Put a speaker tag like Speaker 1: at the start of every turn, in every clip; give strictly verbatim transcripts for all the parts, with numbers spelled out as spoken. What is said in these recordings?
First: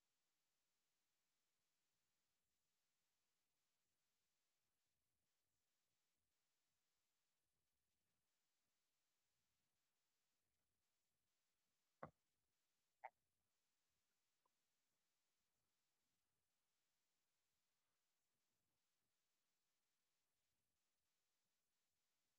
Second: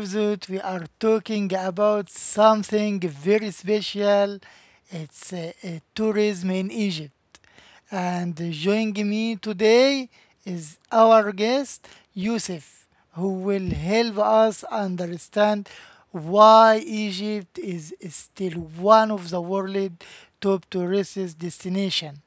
Speaker 1: episode we are talking about something very special. It's uh, uh, tourism in Egypt. And joining me today is our guest Yusuf, who will help us understand why Egypt is still one of the world's top tourist destination.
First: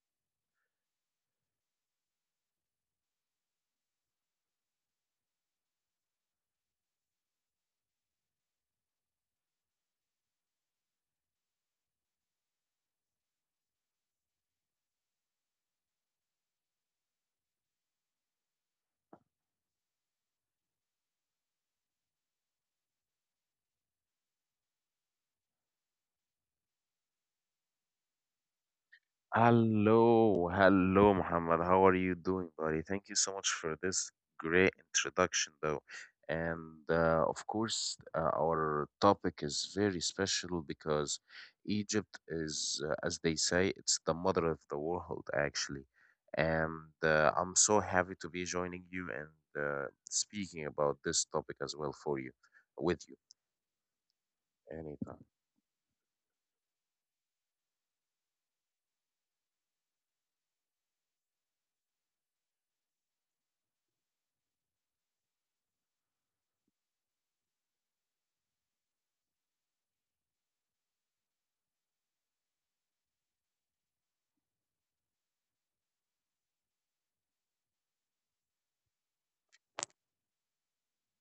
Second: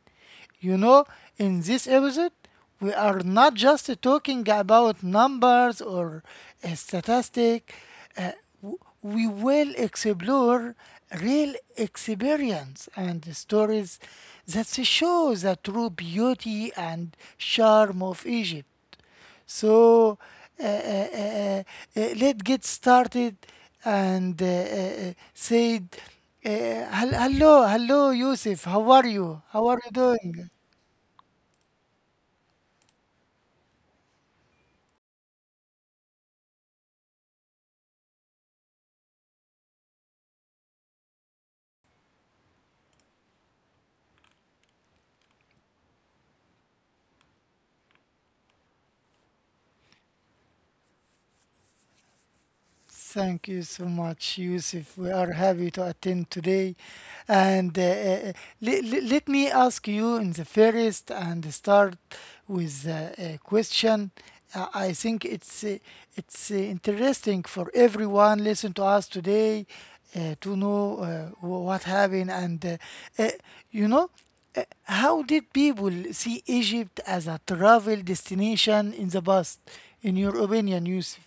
Speaker 1: You know, in this episode, we are not just talking about numbers or uh, statistic. Uh, w- we will explore real experience and stories that show the true beauty and charm of Egypt. So uh, uh, uh, uh, uh, let's get started and uh, uh, uh, say, uh, hel- hello, hello, Yusuf. How are you? How are you doing?
Speaker 2: Hello, hello, Muhammad. How are you doing, buddy? Thank you so much for this great introduction, though. And uh, of course, uh, our topic is very special because Egypt is, uh, as they say, it's the mother of the world, actually. And uh, I'm so happy to be joining you and uh, speaking about this topic as well for you, with you,
Speaker 1: Thank you so much, Yusuf. We
Speaker 2: anytime.
Speaker 1: are happy to attend today. And uh, uh, le- le- Let me ask you in the first and start with uh, a question. Uh, I think it's uh, it's uh, interesting for everyone listen to us today uh, to know uh, wh- what happened and uh, uh, you know uh, how did people see Egypt as a travel destination in the past? In your opinion, Yusuf?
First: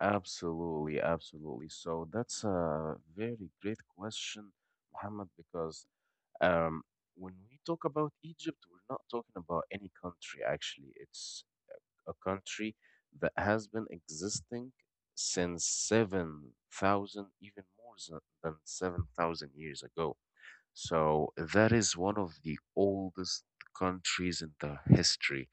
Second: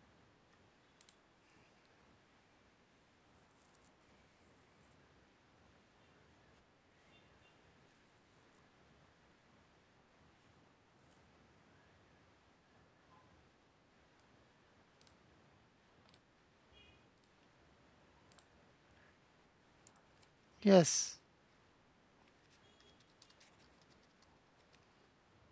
Speaker 2: Absolutely, absolutely. So that's a very great question, Muhammad, because um, when we talk about Egypt, we're not talking about any country, actually. It's a country that has been existing since seven thousand, even more than than seven thousand years ago.
Speaker 1: Yes.
Speaker 2: So that is one of the oldest countries in the history.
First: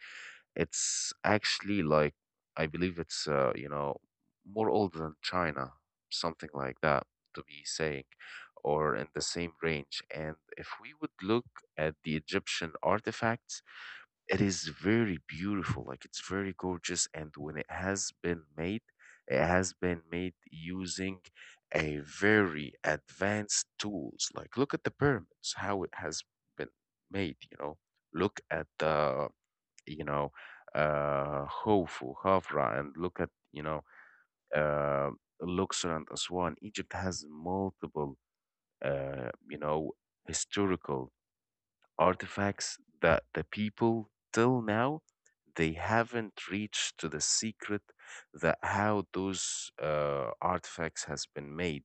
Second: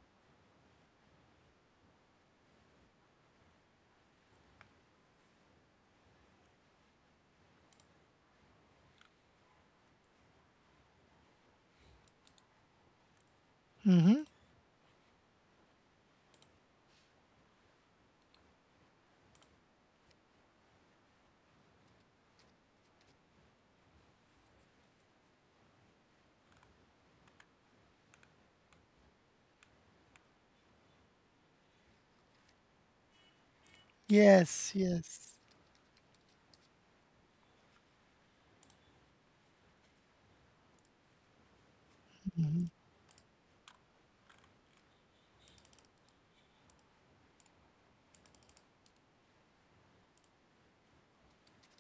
Speaker 2: It's actually like I believe it's uh, you know more old than China, something like that to be saying, or in the same range. And if we would look at the Egyptian artifacts,
Speaker 1: Mm-hmm.
Speaker 2: it is very beautiful. Like it's very gorgeous, and when it has been made, it has been made using a very advanced tools. Like look at the pyramids, how it has been made. You know, look at the you know, uh, Hofu, Hafra, and look at, you know,
Speaker 1: Yes,
Speaker 2: uh,
Speaker 1: yes,
Speaker 2: Luxor and Aswan. Egypt has multiple, uh, you know, historical artifacts that the people till now they haven't reached to the secret that how those uh, artifacts has been made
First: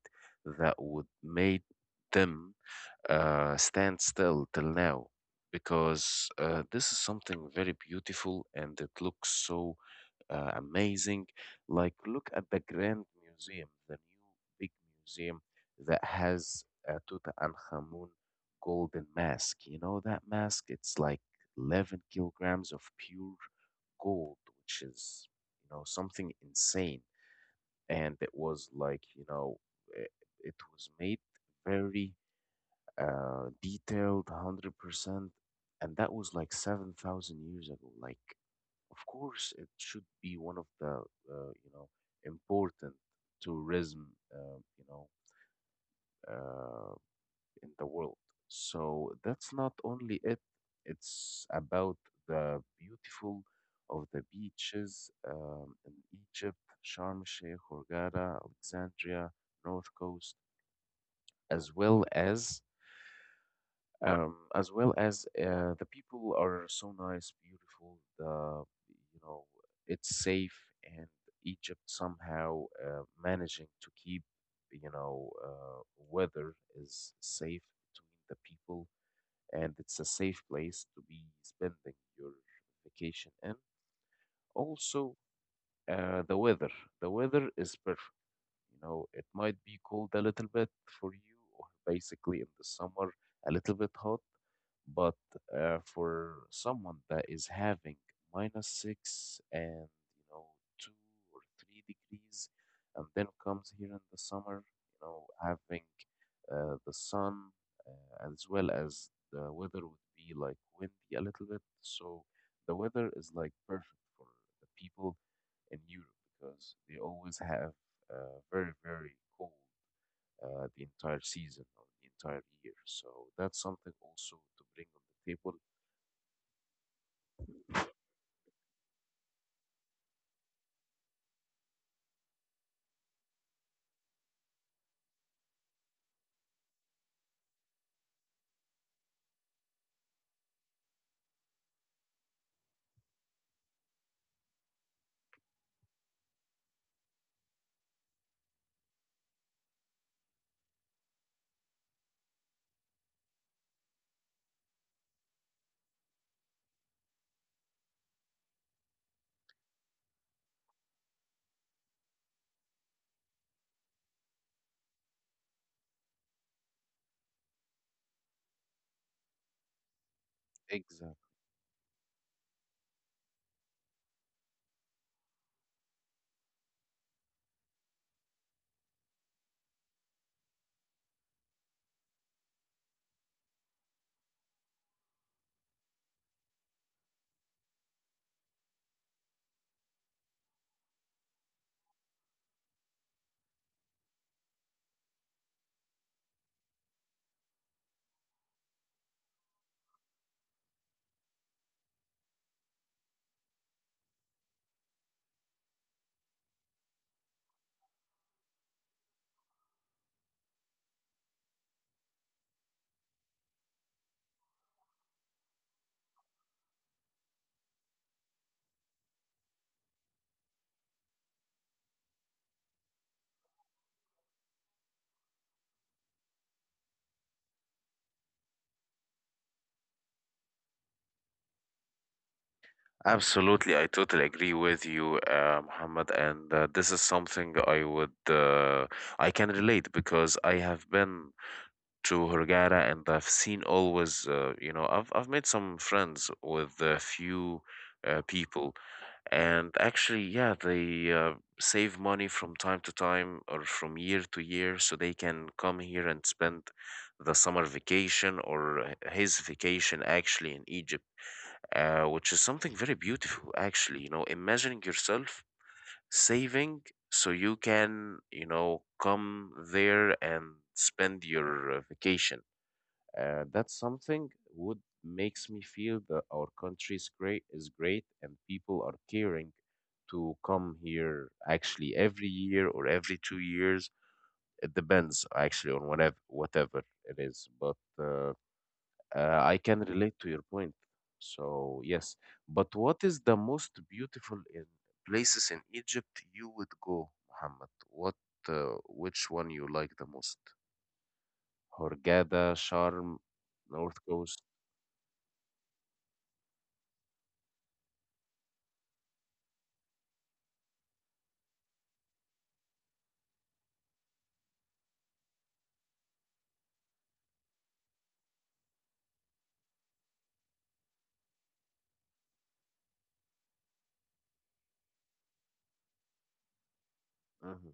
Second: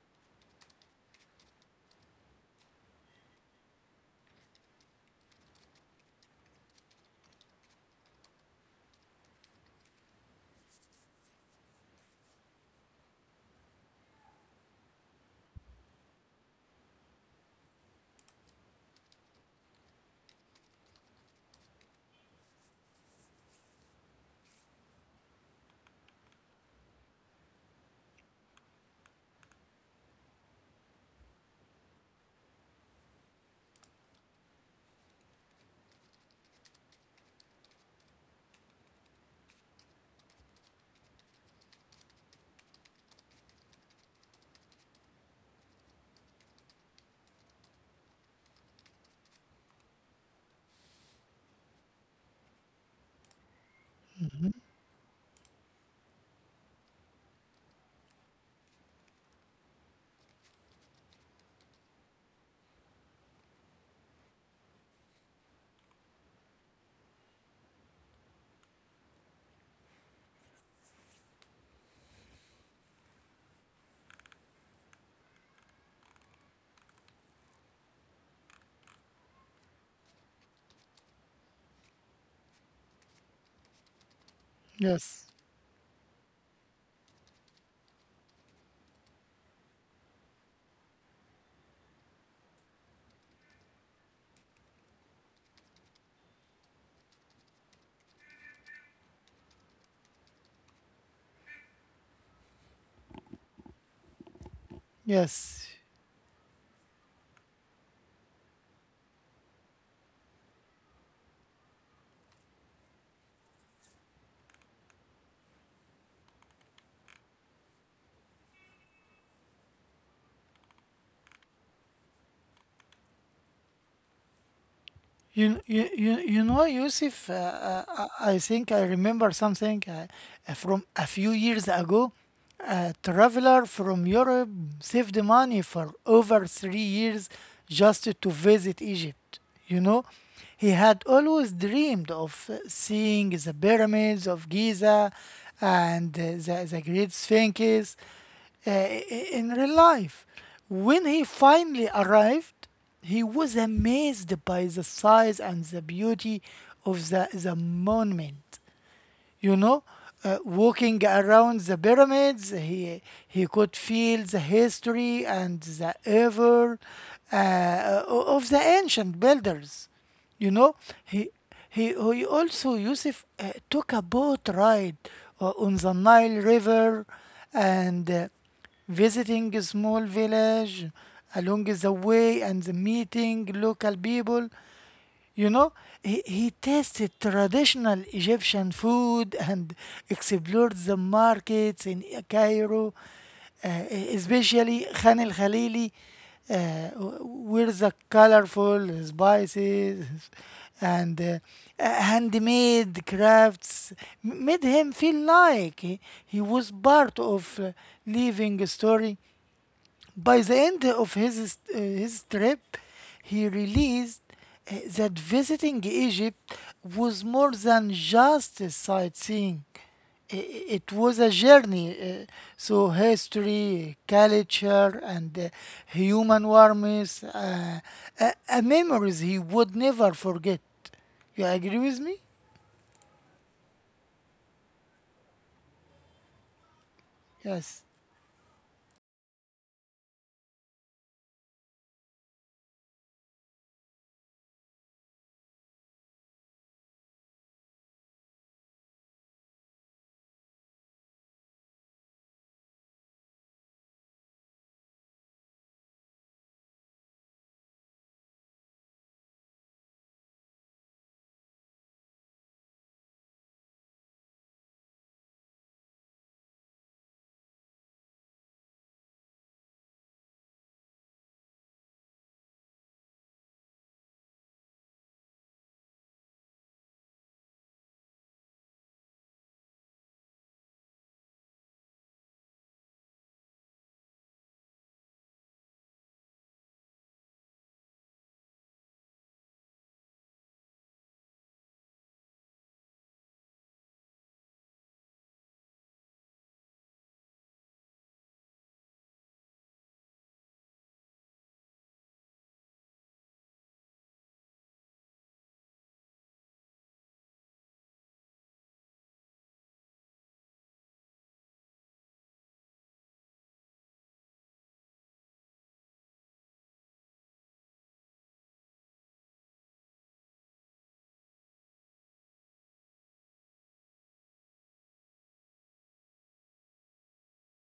Speaker 2: that would make them uh, stand still till now because uh, this is something very beautiful and it looks so uh, amazing. Like, look at the Grand Museum, the new big museum that has uh, Tutankhamun golden mask. You know that mask? It's like eleven kilograms of pure gold, which is, you know, something insane. And it was like, you know, it, it was made very uh, detailed one hundred percent, and that was like seven thousand years ago. Like, of course, it should be one of the, uh, you know, important tourism, uh, you know, uh, in the world. So that's not only it, it's about the beautiful of the beaches um, in Egypt, Sharm el Sheikh, Hurghada, Alexandria, North Coast, as well as um, as well as uh, the people are so nice, beautiful. The you know it's safe, and Egypt somehow uh, managing to keep you know uh, weather is safe between the people, and it's a safe place to be spending your vacation. And also
Speaker 1: yes,
Speaker 2: uh, the weather, the weather is perfect. You know, it might be cold a little bit for you, or basically in the summer, a little bit hot. But uh, for someone that is having minus six and, you know, two or three degrees, and then comes here in the summer, you know,
Speaker 1: yes.
Speaker 2: having uh, the sun uh, as well as the weather would be like windy a little bit. So the weather is like perfect for the people in Europe because they always have uh, very, very cold uh, the entire season or the entire year. So that's something also to bring on the table.
Speaker 1: You, you, you, you know, Yusuf, uh, uh, I I think I remember something uh, uh, from a few years ago. A traveler from Europe saved money for over three years just to visit Egypt. You know, he had always dreamed of uh, seeing the pyramids of Giza and uh, the, the great sphinxes uh, in real life. When he finally arrived, he was amazed by the size and the beauty of the, the monument. You know, uh, walking around the pyramids, he he could feel the history and the evil uh, of the ancient builders. You know,
Speaker 2: Exactly.
Speaker 1: he he, he also, Yusuf, uh, took a boat ride uh, on the Nile river and uh, visiting a small village along the way and meeting local people. You know, he, he tasted traditional Egyptian food and explored the markets in Cairo, uh, especially Khan el Khalili, uh, where the colorful spices and uh, handmade crafts made him feel like he, he was part of uh, living story. By the end of his, uh, his trip, he realized uh, that visiting Egypt was more than just a sightseeing. I- i- It was a journey, uh, so history, culture, and uh, human warmth, uh, uh, uh, memories he would never forget. You agree with me?
Speaker 2: Absolutely, I totally agree with you, uh, Muhammad, and uh, this is something
Speaker 1: Yes.
Speaker 2: I would uh, I can relate because I have been to Hurghada and I've seen always, uh, you know, I've I've made some friends with a few uh, people. And actually, yeah, they uh, save money from time to time or from year to year so they can come here and spend the summer vacation or h- his vacation actually in Egypt, uh, which is something very beautiful, actually. You know, imagining yourself saving so you can, you know, come there and spend your uh, vacation. Uh, that's something would makes me feel that our country is great is great and people are caring to come here actually every year or every two years. It depends actually on whatever whatever it is. But uh, uh, I can relate to your point. So yes, but what is the most beautiful in places in Egypt you would go, Muhammad? What uh, which one you like the most? Hurghada, Sharm, North Coast. Mm-hmm.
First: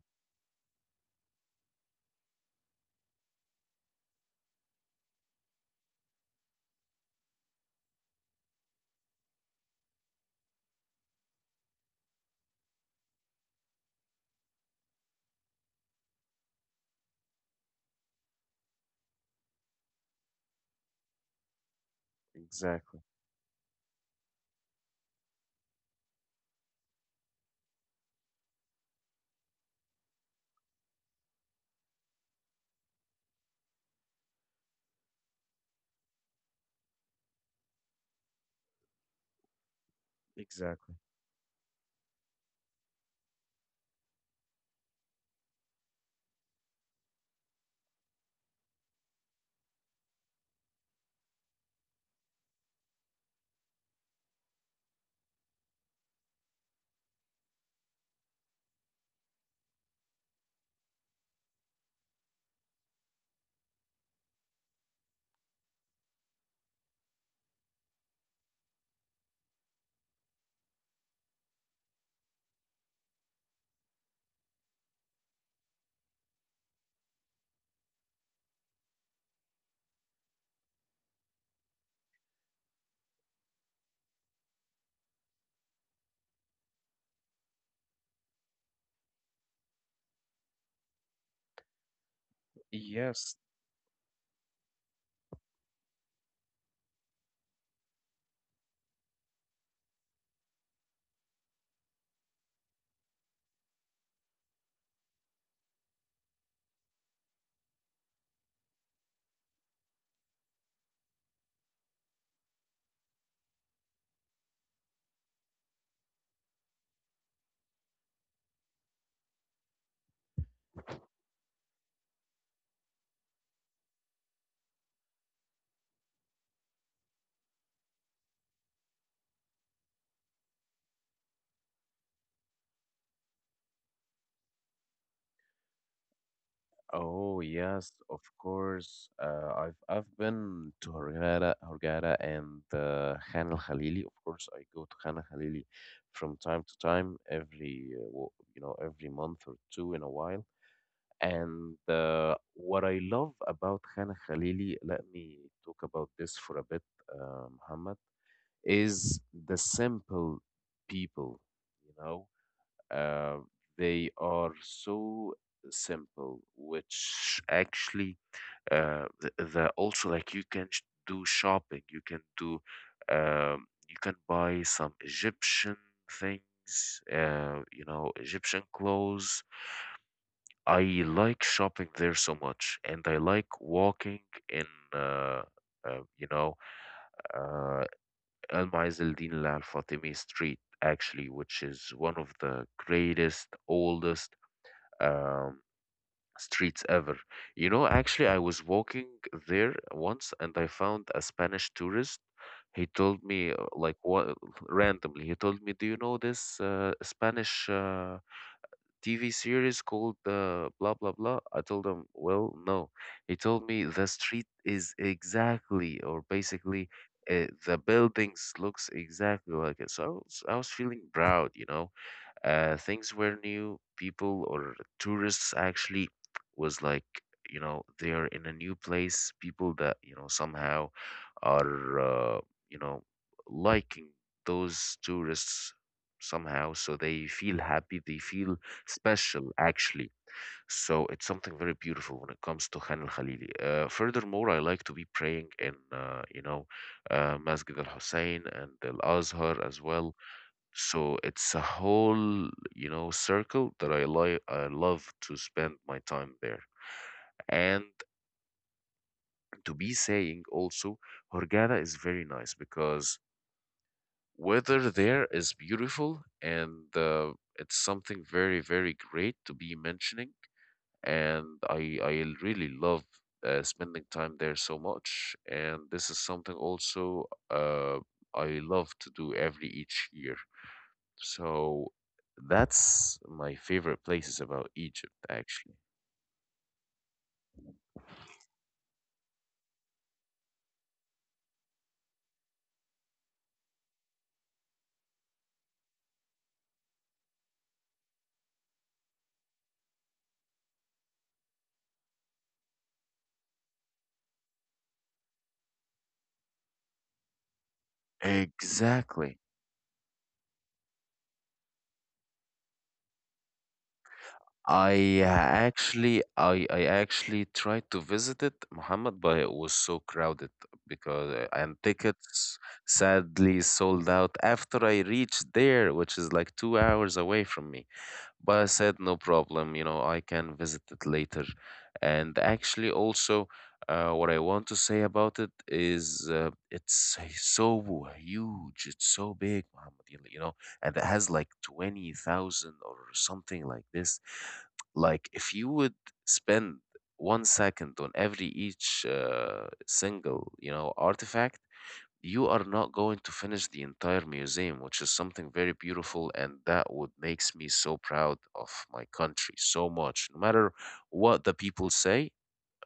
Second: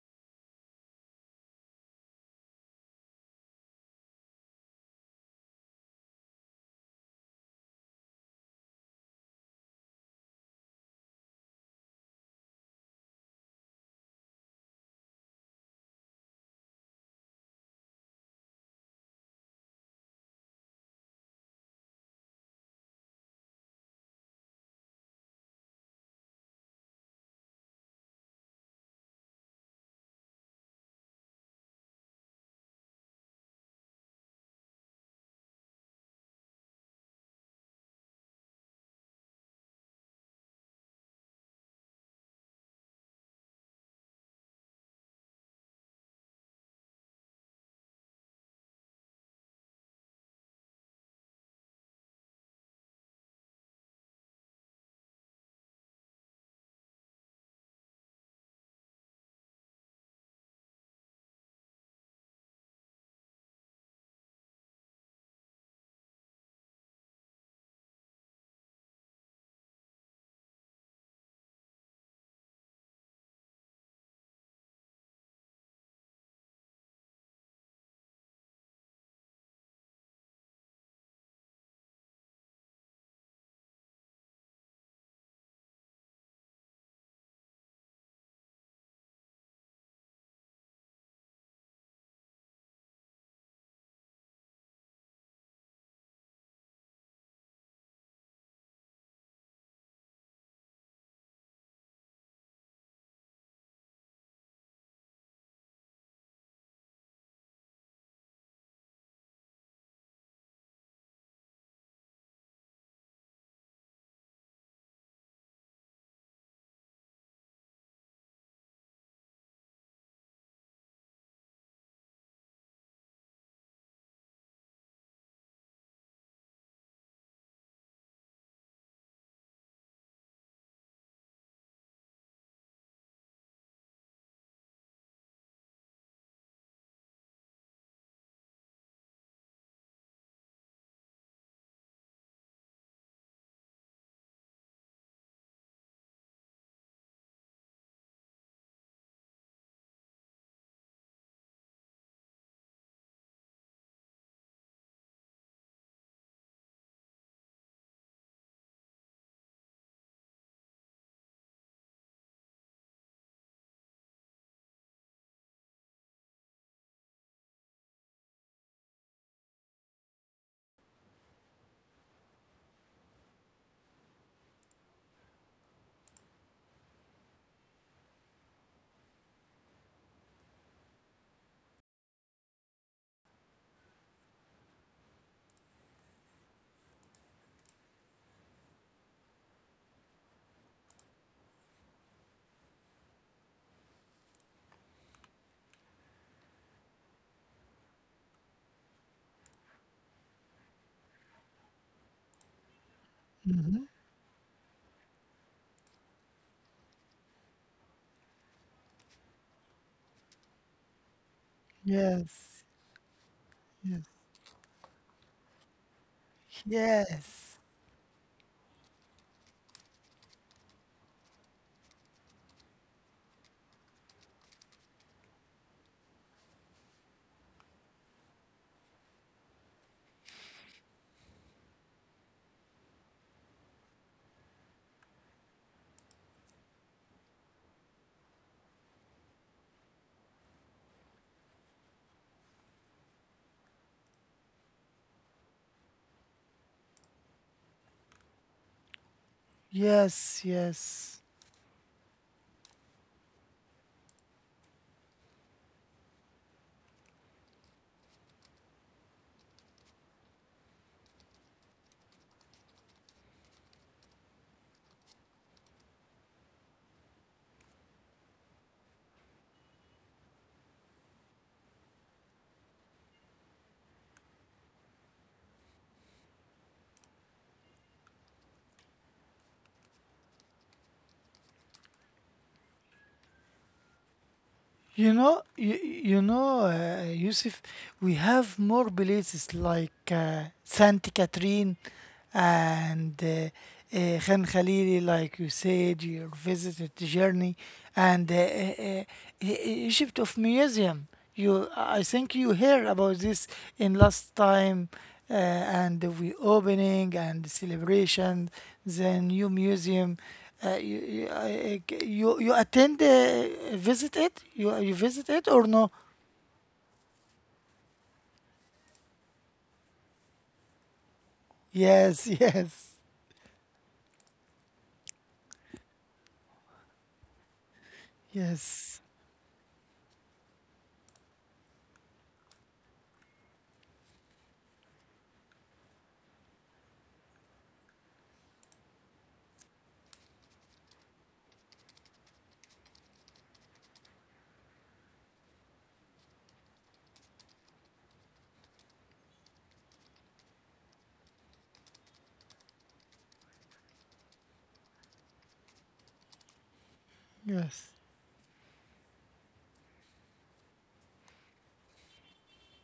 Speaker 2: Exactly. Exactly. Yes. Oh yes, of course. Uh, I've I've been to Hurghada, Hurghada and uh, Khan al Khalili. Of course, I go to Khan al Khalili from time to time, every uh, wo- you know every month or two in a while. And uh, what I love about Khan al Khalili, let me talk about this for a bit, uh, Muhammad, is the simple people. You know, uh, they are so simple, which actually uh, the, the also like you can sh- do shopping, you can do um, you can buy some Egyptian things, uh, you know, Egyptian clothes. I like shopping there so much, and I like walking in. Uh, uh, you know, uh, Al Maiz al Din Al Fatimi Street, actually, which is one of the greatest, oldest um, streets ever. You know, actually, I was walking there once and I found a Spanish tourist. He told me, uh, like, what randomly, he told me, do you know this uh, Spanish uh, T V series called uh, blah blah blah? I told him, well,
Speaker 1: Yes.
Speaker 2: no. He told me the street is exactly or basically. Uh,
Speaker 1: Yes.
Speaker 2: the buildings looks exactly like it, so I was, I was feeling proud, you know, uh, things were new people or tourists actually was like, you know, they're in a new place, people that you know somehow are uh, you know liking those tourists somehow so they feel happy, they feel special actually, so it's something very beautiful when it comes to Khan al-Khalili. Uh, furthermore I like to be praying in uh, you know uh, Masjid al-Hussein and al-Azhar as well,
Speaker 1: Yes.
Speaker 2: so
Speaker 1: Yes.
Speaker 2: it's a whole, you know, circle that I like, I love to spend my time there. And to be saying also, Hurghada is very nice because weather there is beautiful and uh, it's something very very great to be mentioning, and i i really love uh, spending time there so much, and this is something also uh, I love to do every each year. So that's my favorite places about Egypt,
Speaker 1: You know,
Speaker 2: actually.
Speaker 1: you, you know, uh, Yusuf, we have more places like uh, Santa Catherine and uh, uh, Khan Khalili, like you said, you visited the journey, and uh, uh, uh, E- E- Egypt of Museum. You, I think you heard about this in last time, uh, and the opening and celebration, the
Speaker 2: Exactly.
Speaker 1: new museum. Uh, you, you, I- I- you you attend uh, visit it? You you
Speaker 2: I
Speaker 1: visit it or no?
Speaker 2: actually, I I actually tried to visit it, Muhammad, but it was so crowded because uh, and
Speaker 1: Yes,
Speaker 2: tickets
Speaker 1: yes,
Speaker 2: sadly sold out after I reached there, which is like two hours away from me. But I said,
Speaker 1: yes,
Speaker 2: no problem, you know, I can visit it later. And actually, also, uh, what I want to say about it is uh, it's so huge, it's so big, Muhammad, you you know, and it has like twenty thousand or something like this. Like, if you would spend one second on every each uh, single, you know, artifact, you are not going to finish the entire museum, which is something very beautiful, and that would makes me
Speaker 1: yes,
Speaker 2: so proud of my country so much. No matter what the people say,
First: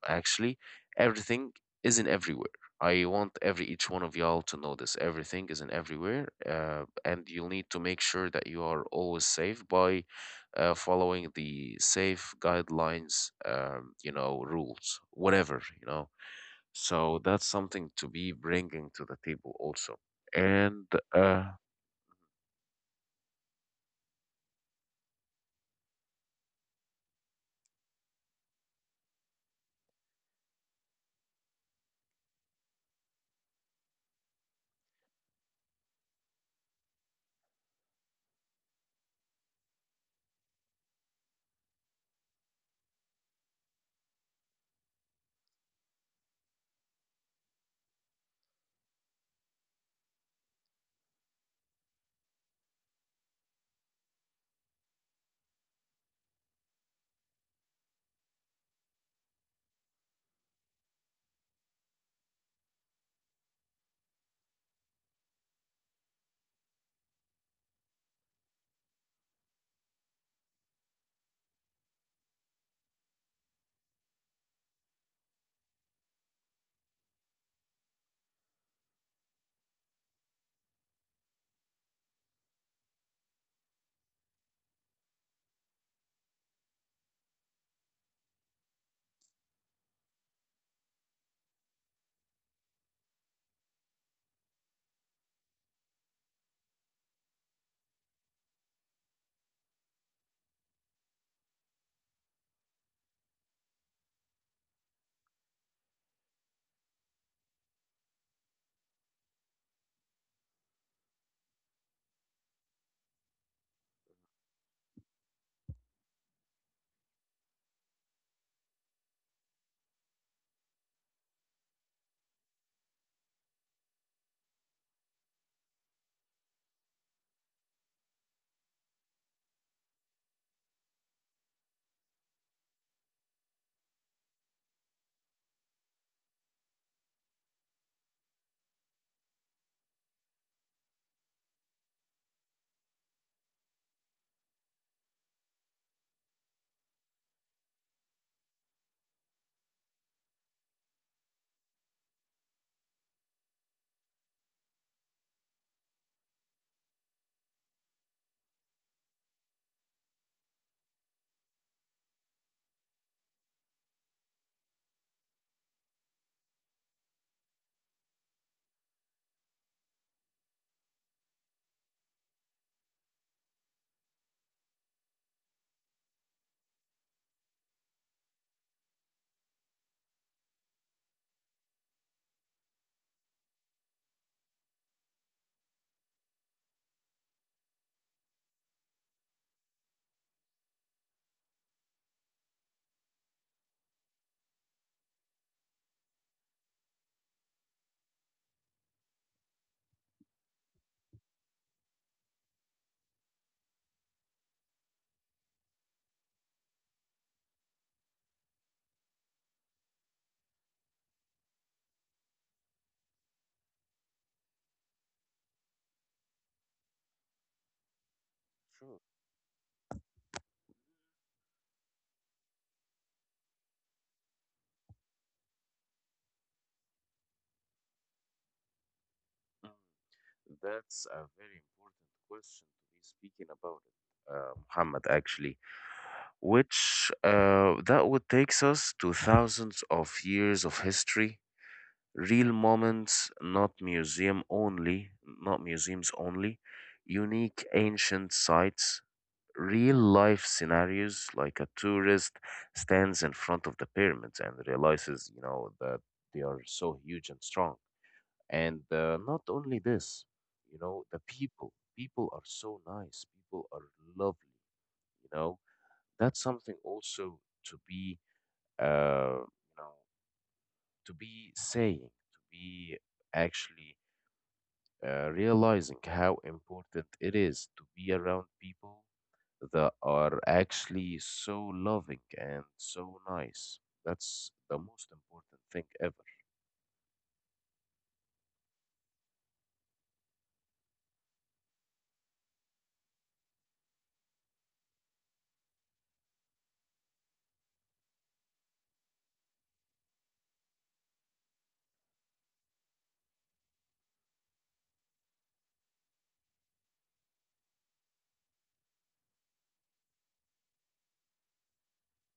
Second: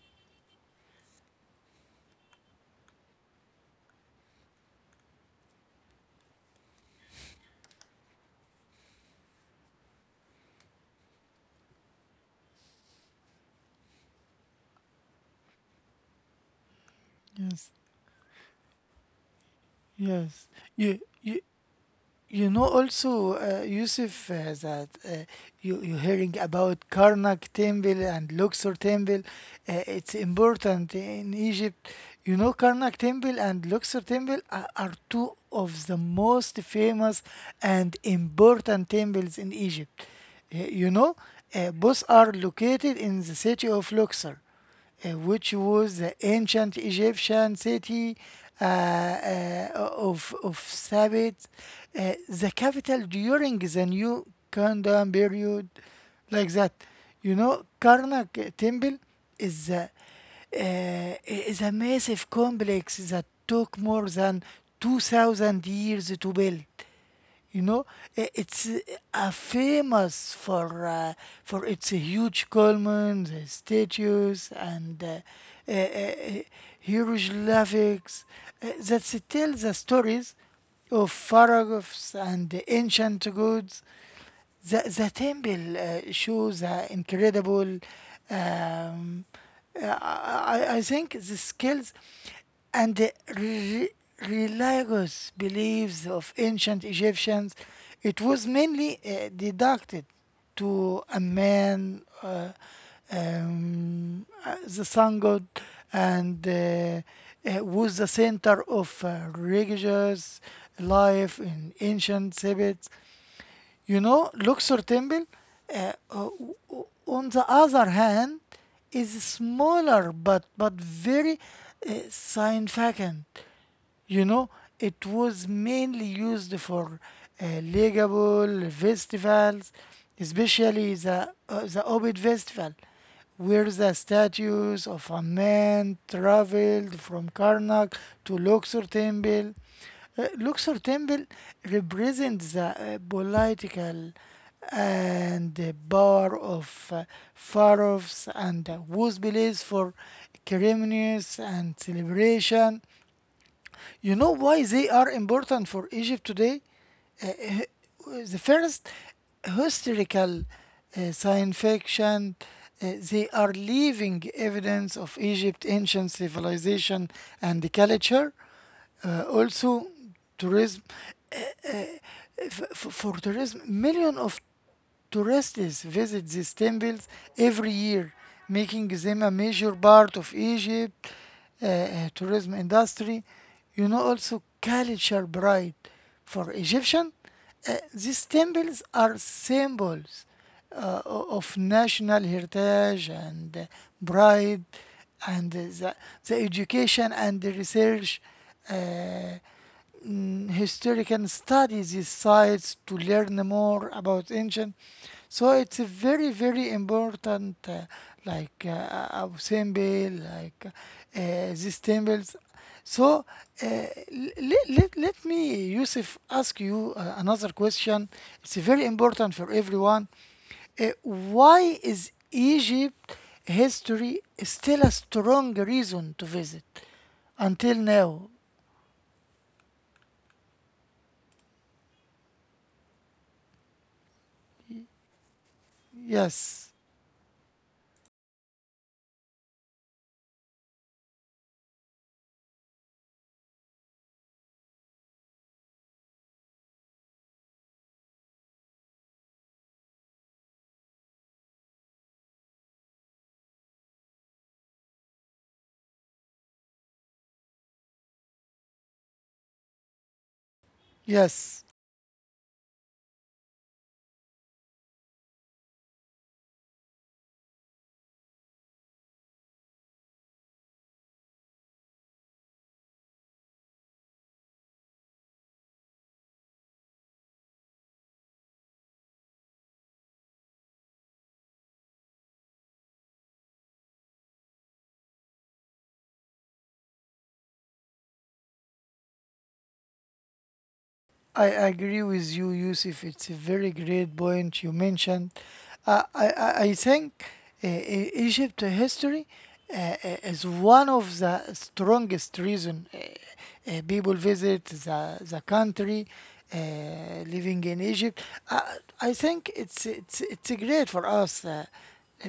Speaker 2: actually, everything isn't everywhere. I want every each one of y'all to know this. Everything isn't everywhere, uh, and you'll need to make sure that you are always safe by uh, following the safe guidelines, um, you know, rules, whatever you know. So that's
Speaker 1: yes,
Speaker 2: something to be bringing to the table also.
Speaker 1: yes.
Speaker 2: And
Speaker 1: You you
Speaker 2: uh,
Speaker 1: You know, also, uh, Yusuf, uh, that uh, you, you hearing about Karnak Temple and Luxor Temple. Uh, it's important in Egypt. You know, Karnak Temple and Luxor Temple are, are two of the most famous and important temples in Egypt. Uh, you know, uh, Both are located in the city of Luxor uh, which was the ancient Egyptian city uh, uh, of, of Sabbath, uh, the capital during the New Kingdom period, like that. You know, Karnak Temple is a, uh, is a massive complex that took more than two thousand years to build. You know, I- it's uh, uh, famous for uh, for its huge columns, uh, statues, and uh, uh, uh, hieroglyphics uh, that tell the stories of pharaohs and ancient gods. The the temple uh, shows the incredible. Um, uh, I, I I think the skills and the re- religious beliefs of ancient Egyptians. It was mainly uh, deducted to a man, uh, um, uh, the sun god, and uh, uh, was the center of uh, religious life in ancient Tibet. You know, Luxor temple, uh, uh, on the other hand, is smaller but but very uh, significant. You know, it was mainly used for uh, legible festivals, especially the, uh, the Obid festival, where the statues of a man traveled from Karnak to Luxor temple. Uh, Luxor temple represents the uh, political and the power of uh, pharaohs and uh, was believed for ceremonies and celebration. You know why they are important for Egypt today? Uh, The first historical uh, science fiction, uh, they are leaving evidence of Egypt ancient civilization and the culture. Uh, also, tourism. F- f- for tourism, millions of tourists visit these temples every year, making them a major part of Egypt uh, uh, tourism industry. You know, also culture pride for Egyptian. Uh, these temples are symbols uh, o- of national heritage and uh, pride, and uh, the, the education and the research. uh, mm, Historical studies these sites to learn more about ancient. So it's a very, very important, uh, like uh, our temple, like uh, these temples. So uh, let, let, let me, Yusuf, ask you uh, another question. It's very
Speaker 2: sure,
Speaker 1: important for everyone. Uh, why is Egypt history still a strong reason to visit until now?
Speaker 2: mm, that's a very important question to be speaking about it, uh, Muhammad, actually,
Speaker 1: Yes,
Speaker 2: which uh, that would takes us to thousands of years of history, real moments, not museum only, not museums only, unique ancient sites, real life scenarios like a tourist stands in front of the pyramids and realizes, you know, that they are so huge and strong. And uh, not only this, you know, the people
Speaker 1: yes.
Speaker 2: people are so nice, people are lovely, you know, that's something also to be uh you know to be saying, to be actually uh, realizing how important it is to be around people that are actually so loving and so nice. That's the most important thing ever.
Speaker 1: I agree with you, Yusuf. It's a very great point you mentioned. Uh, I, I, I think uh, E- Egypt history uh, uh, is one of the strongest reason uh, uh, people visit the, the country uh, living in Egypt. Uh, I think it's, it's, it's great for us uh,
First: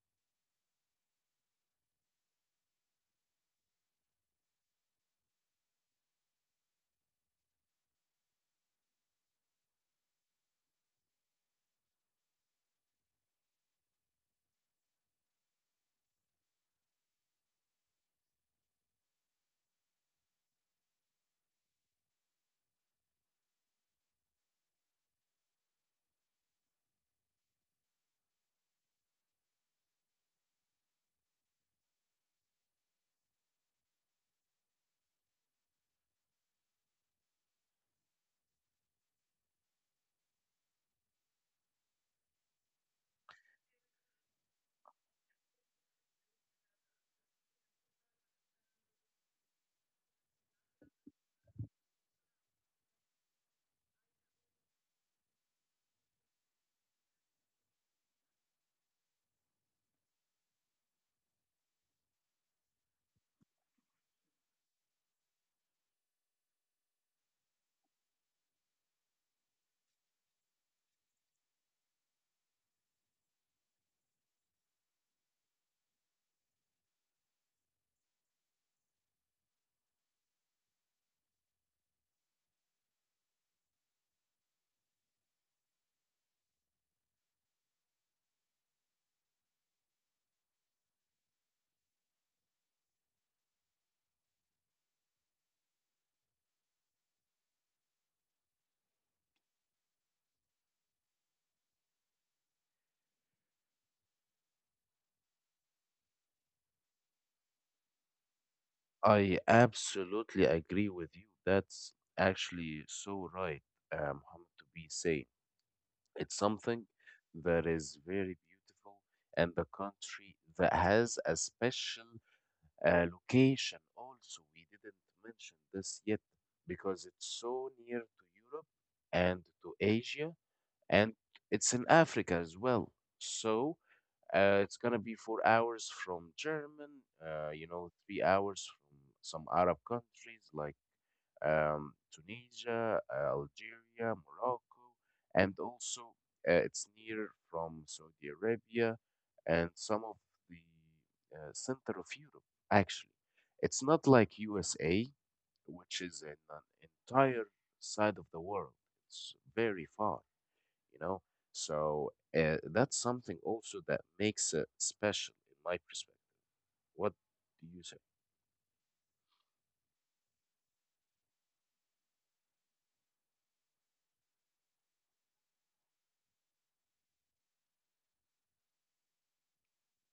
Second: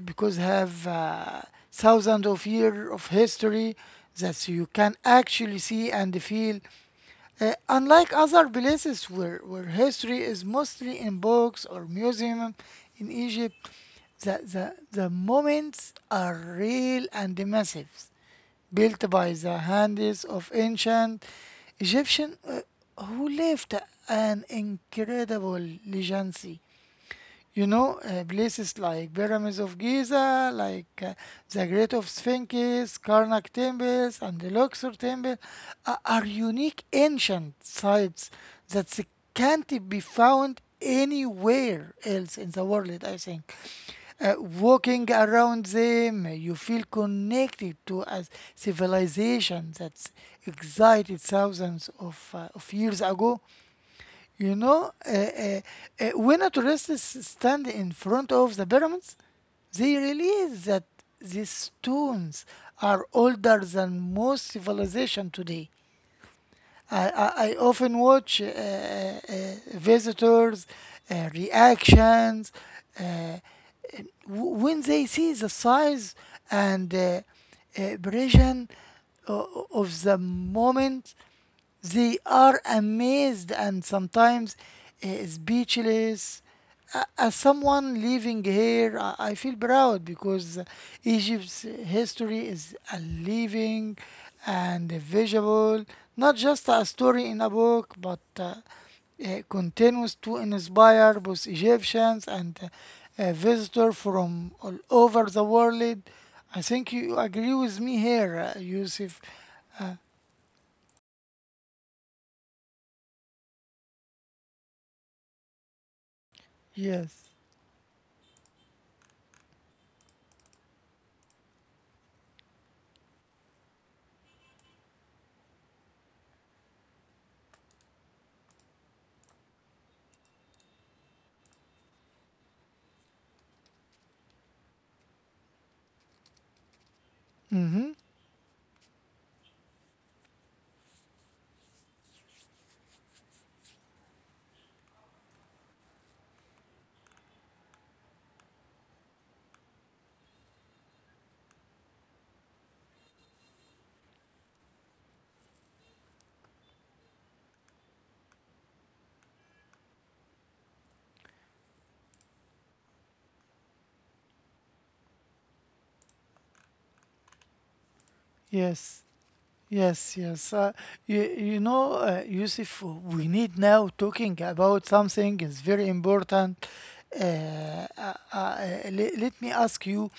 Speaker 1: because have uh, thousands of years of history that you can actually see and feel, uh, unlike other places where, where history is mostly in books or museum. In Egypt, the, the, the moments are real and massive, built by the hands of ancient Egyptian uh, who lived an incredible legacy. You know, uh, places like Pyramids of Giza, like uh, the Great of Sphinxes, Karnak temples, and the Luxor temple a- are unique ancient sites that s- can't be found anywhere else in the world, I think. Uh, walking around them, uh, you feel connected to a civilization that's existed thousands of, uh, of years ago. You know, uh, uh, uh, when a tourist stand in front of the pyramids, they realize that these stones are older than most civilization today. I, I, I often watch uh, uh, uh, visitors' uh, reactions uh, w- when they see the size and uh, uh, precision o- of the moment. They are amazed and sometimes uh, speechless. A- As someone living here, I I feel proud because Egypt's history is a living and visible, not just a story in a book, but uh, uh, continues to inspire both Egyptians and uh, visitors from all over the world. I think you agree with me here, uh, Yusuf.
Speaker 2: I
Speaker 1: Uh,
Speaker 2: absolutely agree with you. That's actually so right, um, Mohammed, to be saying. It's something
Speaker 1: yes.
Speaker 2: that is very beautiful, and the country that has a special uh, location also. We didn't mention this yet because it's so near to Europe and to Asia and it's in Africa as well. So uh, it's gonna be four hours from German, uh, you know,
Speaker 1: Mm-hmm.
Speaker 2: three hours from some Arab countries like um, Tunisia, uh, Algeria, Morocco, and also uh, it's near from Saudi Arabia and some of the uh, center of Europe. Actually, it's not like U S A, which is in an entire side of the world. It's very far, you know? So uh, that's something also that makes it special in my perspective. What do you say?
Speaker 1: Yes, yes, yes. Uh, you, you know, uh, Yusuf, we need now talking about something is very important. Uh, uh, uh, le- Let me ask you,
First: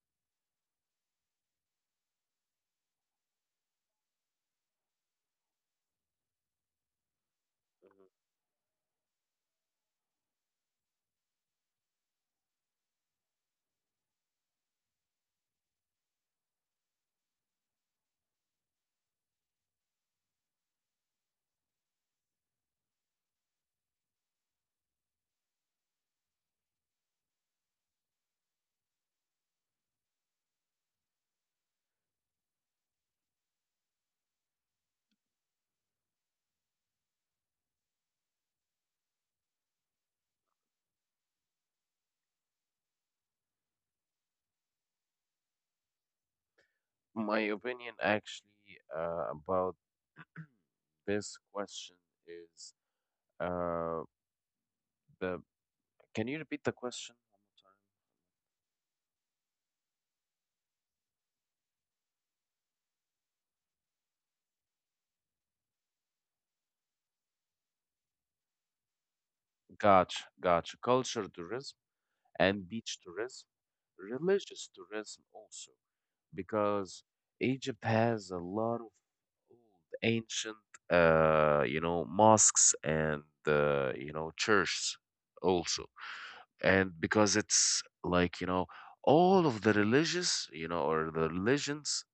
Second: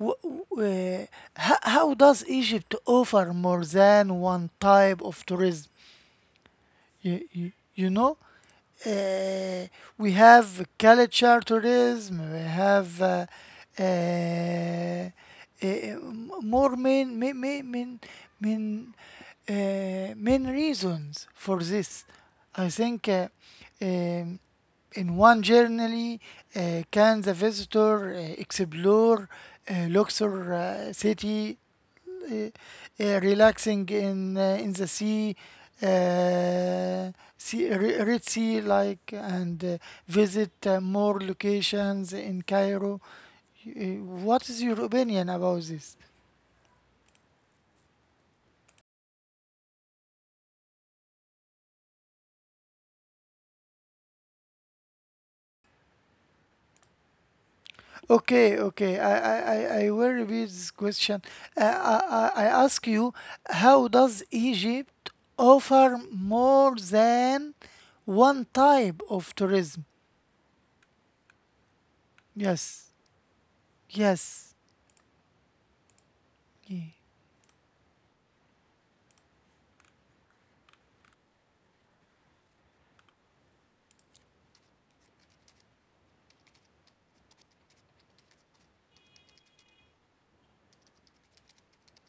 Speaker 1: wh- wh- uh, ho- how does Egypt offer more than one type of tourism? You, you, you
Speaker 2: Mhm.
Speaker 1: know, uh, we have culture tourism, we have uh, uh, uh, more main, main, main, main, main, uh, main reasons for this. I think uh, um, in one journey uh, can the visitor uh, explore uh, Luxor uh, city, uh, uh, relaxing in uh, in the sea, uh, sea Re- Red Sea, like, and uh, visit uh, more locations in Cairo. Y- uh, What is your opinion about this?
Speaker 2: My opinion actually uh, about this question is uh, the can you repeat the question?
Speaker 1: Okay, okay. I I, I, I will repeat this question. Uh, I, I I ask you, how does Egypt offer more than one type of tourism?
Speaker 2: Gotcha, gotcha. Culture tourism and beach
Speaker 1: Yes,
Speaker 2: tourism,
Speaker 1: yes.
Speaker 2: religious tourism also,
Speaker 1: Yeah.
Speaker 2: because Egypt has a lot of old ancient uh you know mosques and uh, you know churches also, and because it's like you know all of the religious you know or the religions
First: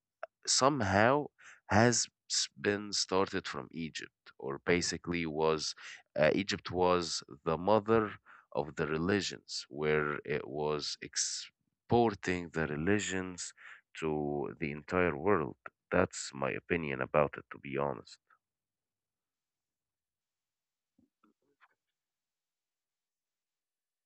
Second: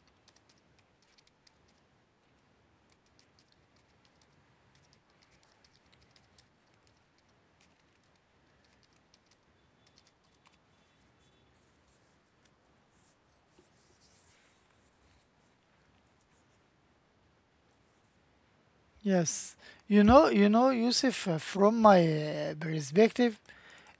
Speaker 2: somehow has s- been started from Egypt, or basically was uh, Egypt was the mother of the religions, where it was exporting the religions to the entire world. That's my opinion about it, to be honest.
Speaker 1: Yes, you know, you know, Yusuf, uh, from my uh, perspective,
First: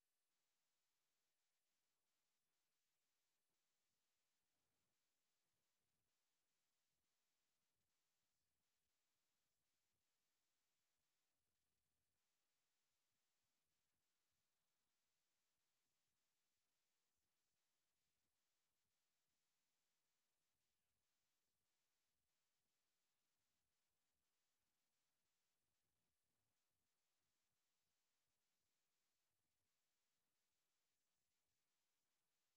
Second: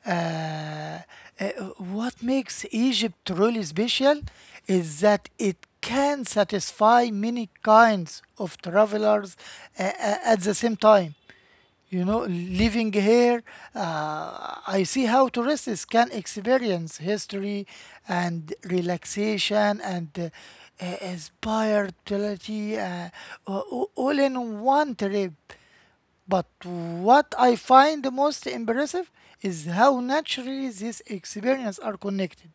Speaker 1: uh, uh, what makes Egypt really special is that it can satisfy many kinds of travelers uh, uh, at the same time. You know, living here, uh, I see how tourists can experience history and relaxation and uh, uh, inspired uh, a- a- all in one trip. But what I find the most impressive is how naturally these experiences are connected.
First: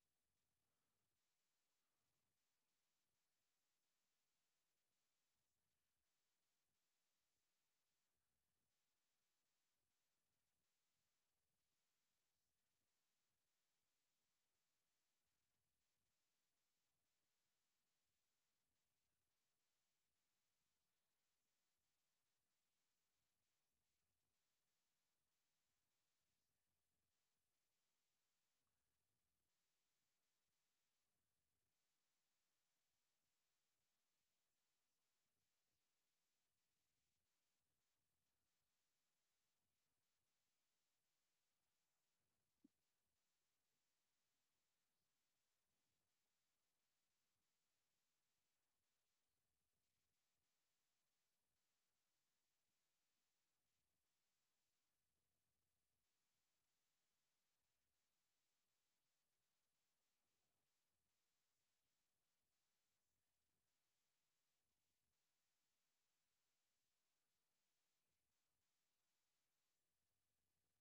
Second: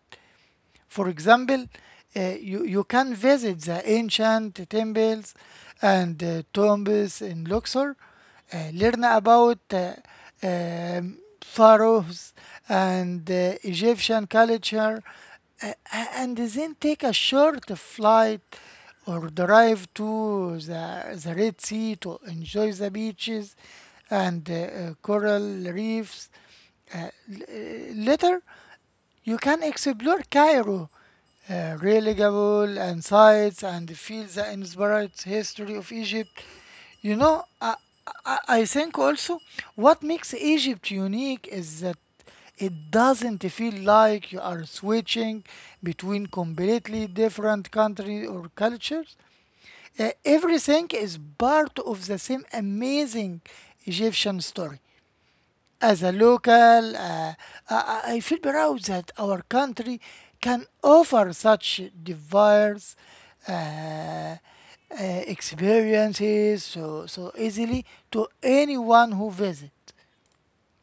Speaker 1: For example, uh, you, you can visit the ancient temples and uh, tombs in Luxor, uh, learn about uh, um, pharaohs and uh, Egyptian culture, uh, and then take a short flight or drive to the, the Red Sea to enjoy the beaches and uh, uh, coral reefs. Uh, uh, Later, you can explore Cairo, uh, reliable and sites, and feel the inspired history of Egypt. You know, I, I, I think also what makes Egypt unique is that it doesn't feel like you are switching between completely different countries or cultures. Uh, everything is part of the same amazing Egyptian story. As a local, uh, I, I feel proud that our country can offer such diverse uh, uh, experiences so, so easily to anyone who visits.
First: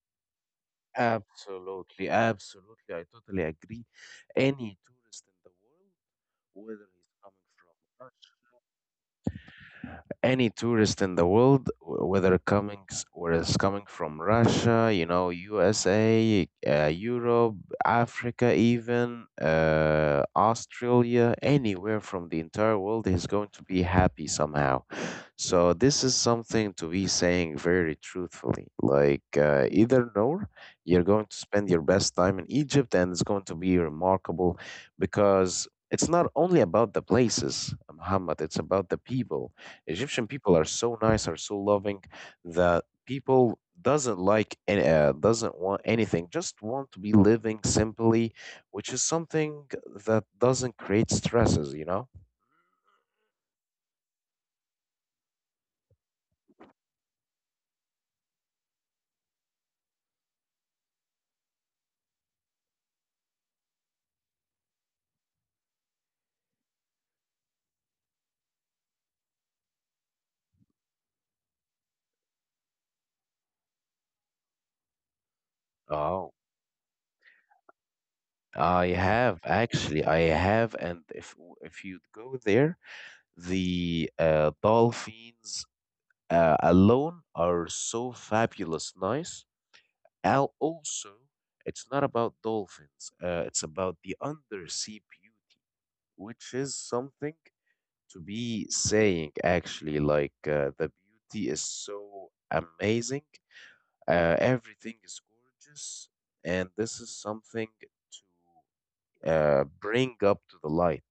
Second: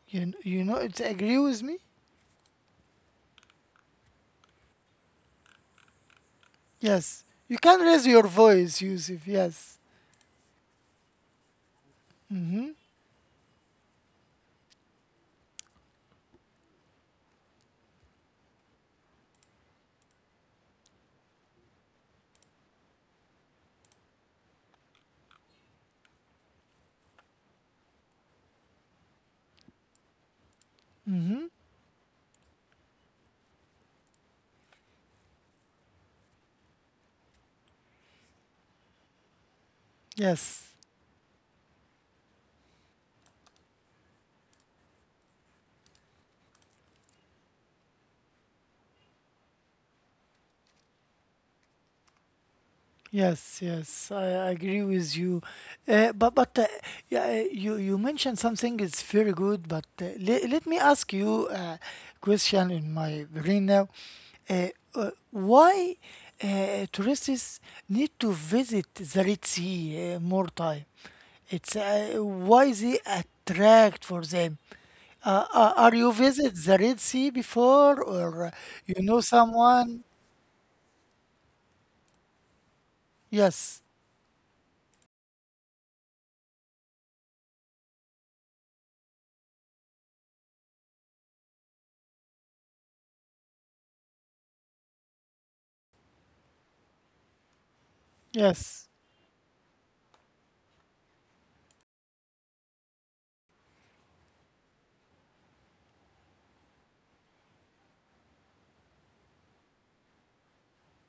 Speaker 1: You, kn- you know, it's agree with me?
Speaker 2: Absolutely, absolutely. I totally agree. Any tourist in the world, whether he's
Speaker 1: Yes.
Speaker 2: coming
Speaker 1: You
Speaker 2: from
Speaker 1: can raise your
Speaker 2: Russia,
Speaker 1: voice, Yusuf. Yes.
Speaker 2: Any tourist in the world, w- whether coming s- whether it's coming from Russia, you know, U S A, uh, Europe, Africa, even uh, Australia, anywhere from the entire world is going to be happy somehow. So this is something to be saying very truthfully. Like uh, either nor, you're going to spend your best time in Egypt, and it's going to be remarkable because it's not only about the places, Muhammad, it's about the people. Egyptian people are
Speaker 1: Yes.
Speaker 2: so nice, are so loving, that people doesn't like any, uh, doesn't want anything, just want to be living simply, which is something that doesn't create stresses, you know?
Speaker 1: Yes, yes, I agree with you. Uh, but but uh, yeah, uh, you you mentioned something is very good. But uh, le- let me ask you a question in my brain now. Uh, uh, why uh, tourists need to visit the Red Sea uh, more time? It's uh, why is it attract for them? Uh, uh, are you
Speaker 2: Oh,
Speaker 1: visit the Red Sea before, or uh,
Speaker 2: I
Speaker 1: you know
Speaker 2: have actually,
Speaker 1: someone?
Speaker 2: I have, and if w- if you go there,
Speaker 1: Yes,
Speaker 2: the uh, dolphins uh, alone are so fabulous nice. Al also, it's not about dolphins. Uh, it's about the undersea beauty, which is something to be
Speaker 1: yes,
Speaker 2: saying actually. Like uh, the beauty is so amazing. Uh, everything is gorgeous, and this is something to uh, bring up to the light.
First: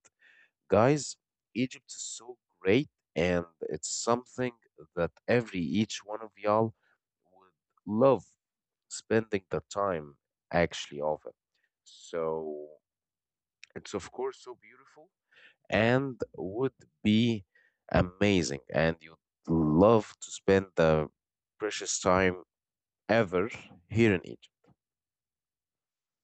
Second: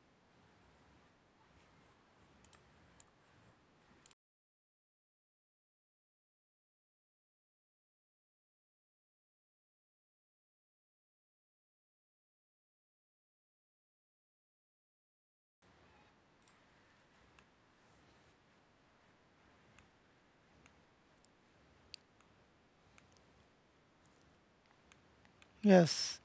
Speaker 2: Guys, Egypt is so great, and it's something that every each one of y'all would love spending the time actually of it. So it's of course so beautiful and would be amazing, and you'd love to spend the precious time ever here in Egypt.
Speaker 1: yes.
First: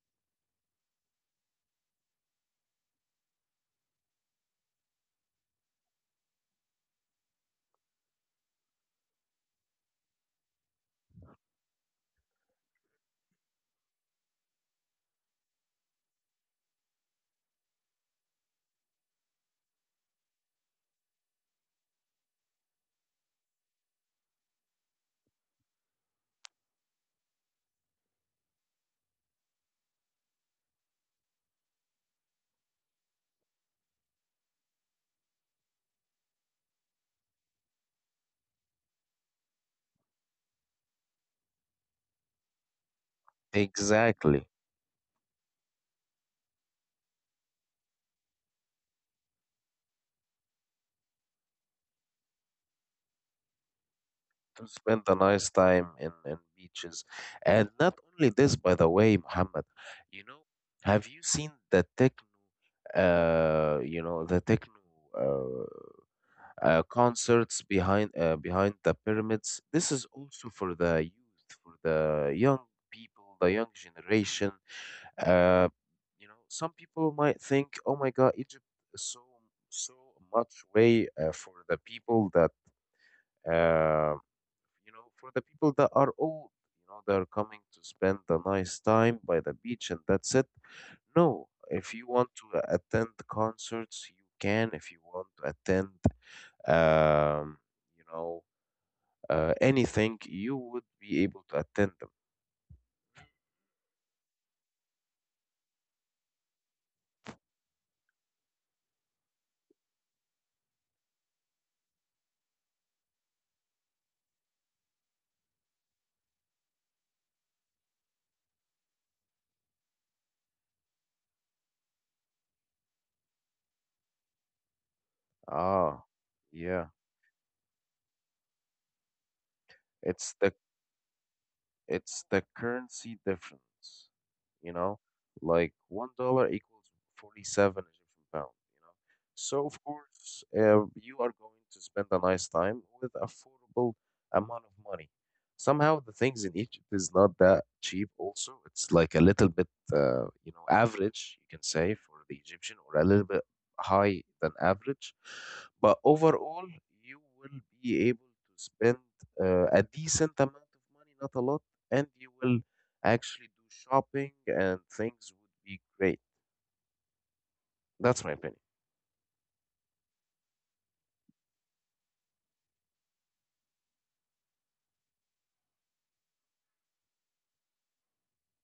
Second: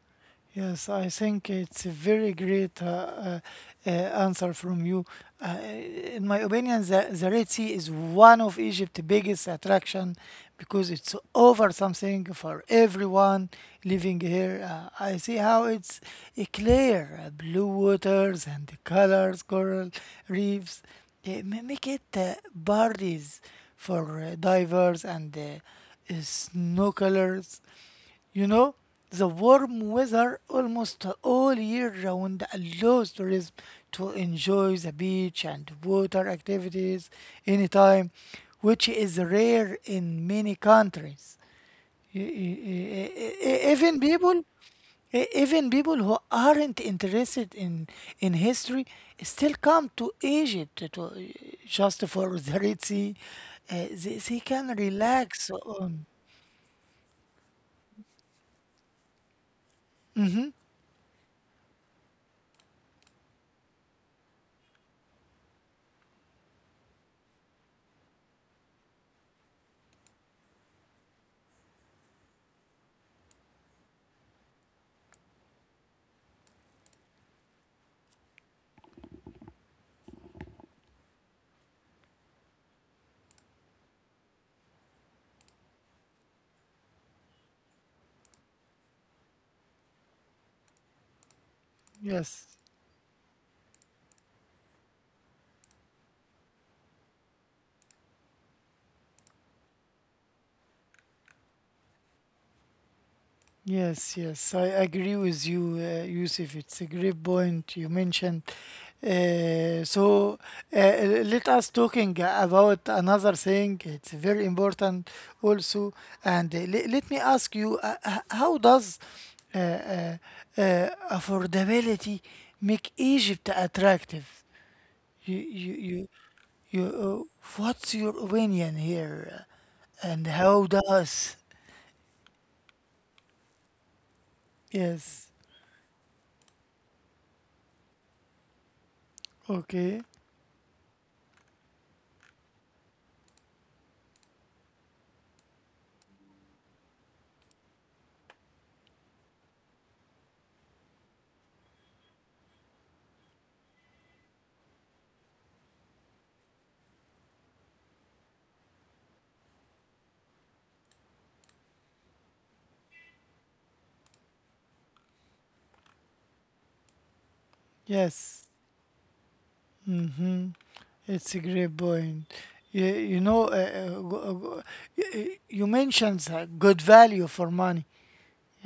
Speaker 1: Yes, I think it's a very great uh, uh, uh, answer from you. Uh, in my opinion, the, the Red Sea is one of Egypt's biggest attraction because it's over something for everyone living here. Uh, I see how it's uh, clear, uh, blue waters and the colors, coral reefs. Uh, ma- make it uh, parties for uh, divers and uh, uh, snorkelers. You know, the warm weather almost all year round allows tourism to enjoy the beach and water activities anytime, which is rare in many countries. E- e- e- e- e- Even people
Speaker 2: Exactly.
Speaker 1: E- Even people who aren't interested in in history still come to Egypt to, to- just for the Red Sea. Uh, they, they can
Speaker 2: To spend a
Speaker 1: relax
Speaker 2: nice time
Speaker 1: on.
Speaker 2: in, in beaches. And not only this, by the way, Muhammad, you know, have you seen the techno, uh, you know, the techno uh, uh, concerts behind uh, behind the pyramids? This is also for the youth, for the young people, the young generation. Uh, you know, some people might think, oh my God, Egypt is so so much way uh, for the people that. um you know, for the people that are old, you know, they're coming to spend a nice time by the beach and that's it. No, if you want
Speaker 1: Yes.
Speaker 2: to uh, attend concerts, you can. If you want to attend, um, you know, uh, anything, you would be able to attend them.
Speaker 1: Yes, yes, I agree with you, uh, Yusuf. It's a great point you mentioned. Uh, so uh, let us talking about another thing. It's very important also. And uh, le- let me ask you, uh, h- how does uh, uh, uh, affordability make Egypt attractive? You, you,
Speaker 2: Ah,
Speaker 1: you, you.
Speaker 2: yeah.
Speaker 1: Uh, what's your opinion here? And
Speaker 2: It's the
Speaker 1: how does?
Speaker 2: It's the currency difference, you know,
Speaker 1: Yes.
Speaker 2: like one dollar equals forty-seven Egyptian pound, you know. So of
Speaker 1: Okay.
Speaker 2: course, uh, you are going to spend a nice time with affordable amount of money. Somehow the things in Egypt is not that cheap also. It's like a little bit, uh, you know, average, you can say, for the Egyptian or a little bit high than average. But overall, you will be able to spend uh, a decent amount of money, not a lot, and you will actually do shopping and things would be great. That's my
Speaker 1: Yes,
Speaker 2: opinion.
Speaker 1: it's a great point. You, you know, uh, uh, go- uh, go- y- y- you mentioned the good value for money.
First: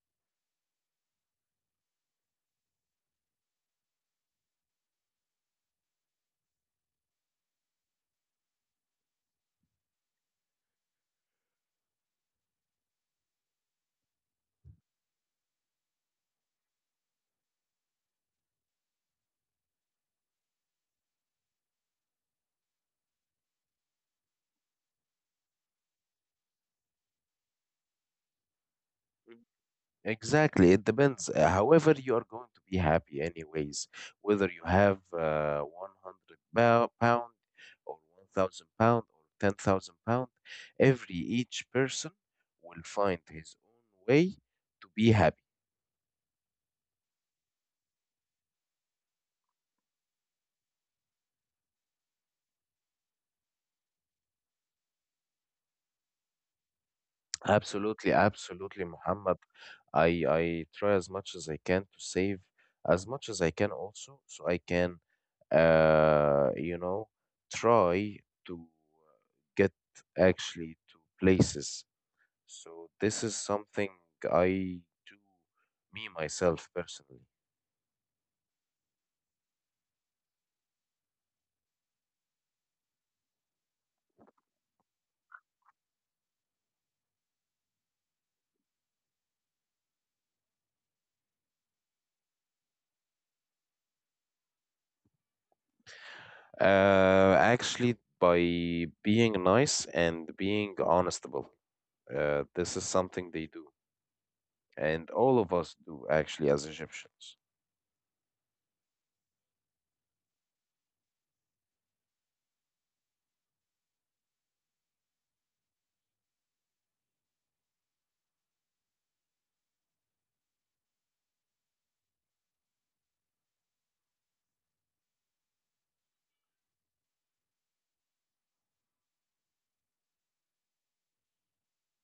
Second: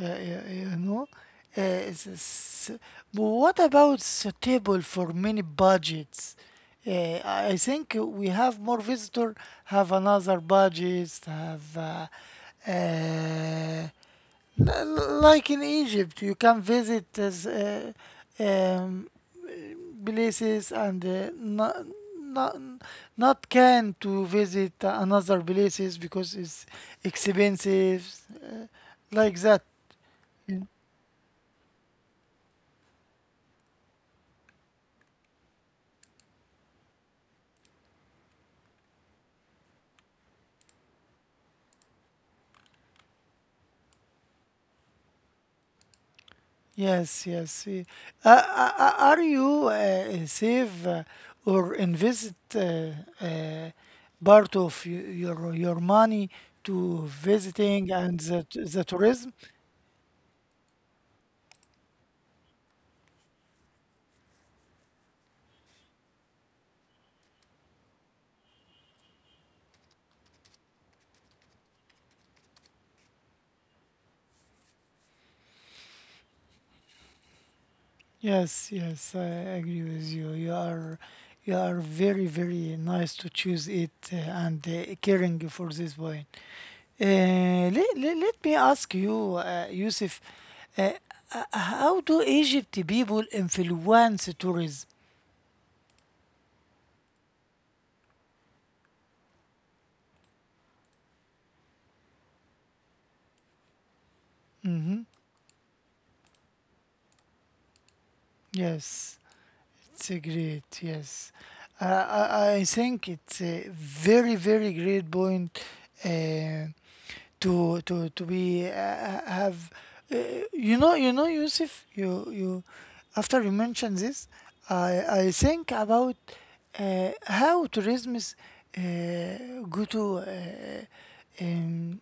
Speaker 1: Uh, you, you know, uh, it's, it's- but what about suitable for many budgets? Uh, I I think we have more visitor have another budgets have uh, uh, L- like in Egypt, you can visit as, uh, um, places and uh, not, not, not can to visit another places because it's expensive, like that. Mm.
Speaker 2: Exactly. It depends. Uh, However, you are going to be happy anyways, whether you have uh, one hundred pou- pound or one thousand pound or ten thousand pound, every each person will find his own way to be happy.
Speaker 1: Yes, yes. y- Uh, uh, uh, are you uh, save uh, or invest uh, uh, part of y- your your money to visiting
Speaker 2: Absolutely,
Speaker 1: and the, t- the
Speaker 2: absolutely,
Speaker 1: tourism?
Speaker 2: Muhammad. I I try as much as I can to save as much as I can also, so I can, uh, you know, try to get actually to places. So this is something I do me myself personally.
Speaker 1: Yes, yes, I agree with you. You are you are very, very nice to choose it uh, and uh, caring for this wine. Uh, let, let, let me ask you, uh, Yusuf, uh, uh, how do Egypt people influence tourism?
Speaker 2: Uh, actually, by being nice and being honestable, uh, this is something they do, and all of us do actually as Egyptians.
Speaker 1: Yes. It's a great, yes. Uh, I, I think it's a very, very great point uh, to to to be uh, have. Uh, you know, you know, Yusuf. You you. After you mention this, I I think about uh, how tourism is uh, go to uh, um,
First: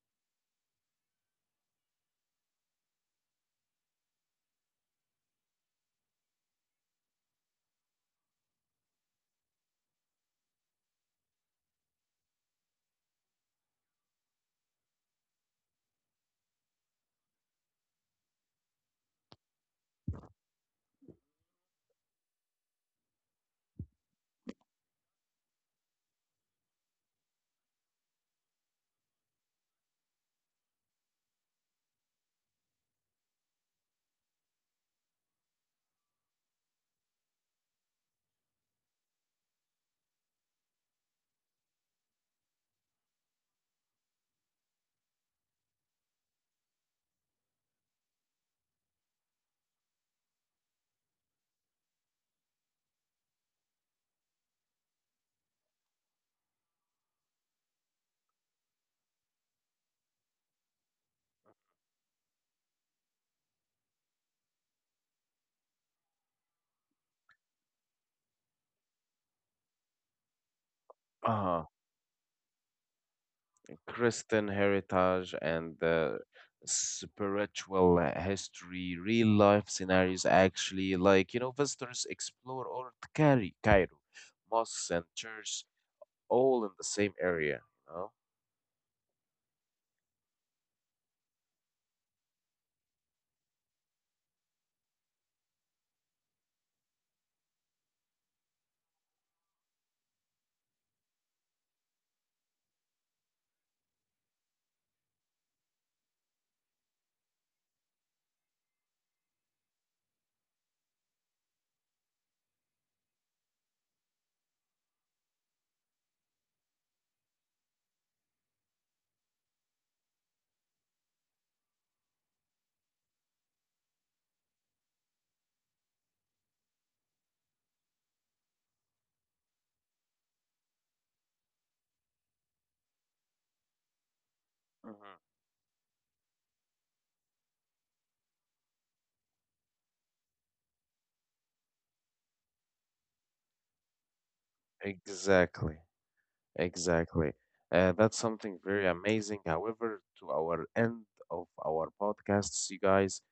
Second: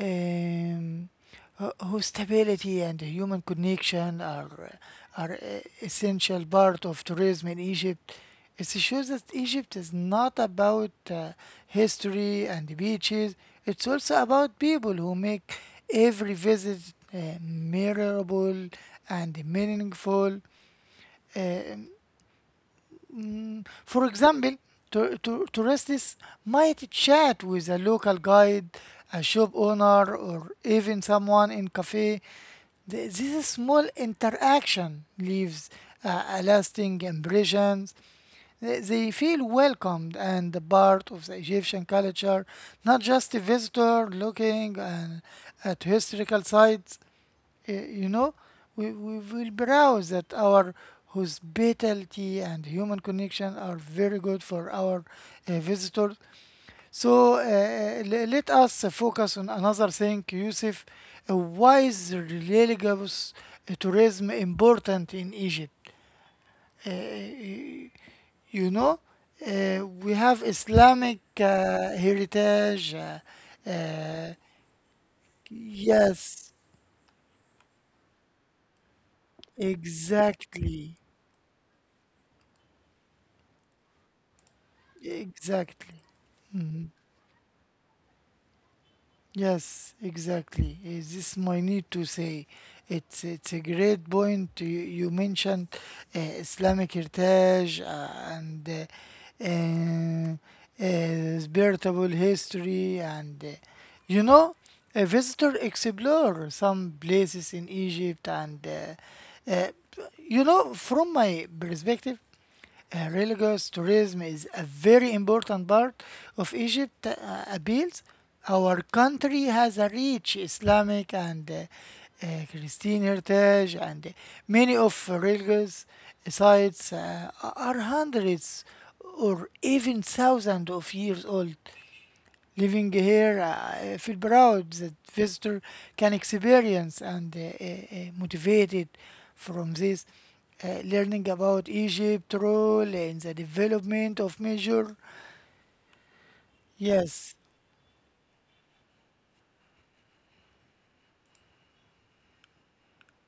Speaker 1: um, ho- hospitality and human connection are are e- essential part of tourism in Egypt. It shows that Egypt is not about uh, history and beaches. It's also about people who make every visit uh, memorable and meaningful. Uh, Mm, For example, to, to, tourists might chat with a local guide, a shop owner, or even someone in cafe. The- This small interaction leaves a, a lasting impression. They, they feel welcomed and a part of the Egyptian culture, not just a visitor looking uh, at historical sites uh, you know, we, we will browse that our hospitality and human connection are very good for our uh, visitors. So uh, uh, le- let us focus on another thing, Yusuf. Uh, why is religious uh, tourism important in Egypt? Uh, uh, you know, uh, we have Islamic
Speaker 2: uh
Speaker 1: uh, heritage. Uh, uh,
Speaker 2: Christian heritage and uh,
Speaker 1: yes,
Speaker 2: spiritual history, real life scenarios actually,
Speaker 1: exactly,
Speaker 2: like you know, visitors explore or Cairo, Cairo, mosques and church,
Speaker 1: exactly.
Speaker 2: all in the same area, you know?
Speaker 1: Yes, exactly. Is this my need to say? It's it's a great point. You, you mentioned uh, Islamic heritage uh, and uh, uh, uh, spiritual history, and uh, you know, a visitor explore some places in Egypt, and uh, uh, you know, from my perspective, uh, religious tourism is a very important part of Egypt uh, appeals. Our country has a rich Islamic and uh, uh, Christian heritage, and uh, many of religious sites uh, are hundreds or even thousands of years old. Living here, I feel proud that
Speaker 2: Hmm.
Speaker 1: visitor can experience and uh, uh, uh, motivated from this uh, learning about Egypt role in the development of measure.
Speaker 2: Exactly, exactly.
Speaker 1: Yes,
Speaker 2: Uh, that's something very amazing. However, to our end of our podcasts, you guys,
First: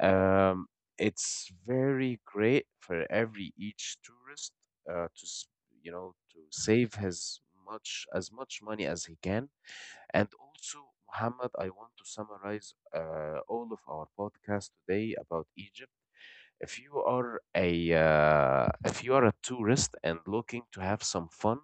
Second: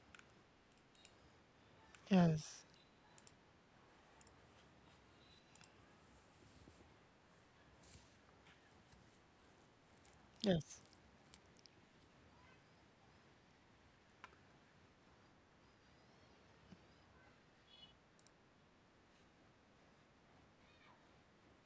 Speaker 2: Um, it's very
Speaker 1: yes,
Speaker 2: great for every each tourist uh, to s- you know, to save his much as much money as he can. And also,
Speaker 1: yes,
Speaker 2: Muhammad, I want to summarize uh, all of our podcast today about Egypt. If you are a uh, if you are a tourist and looking to have some fun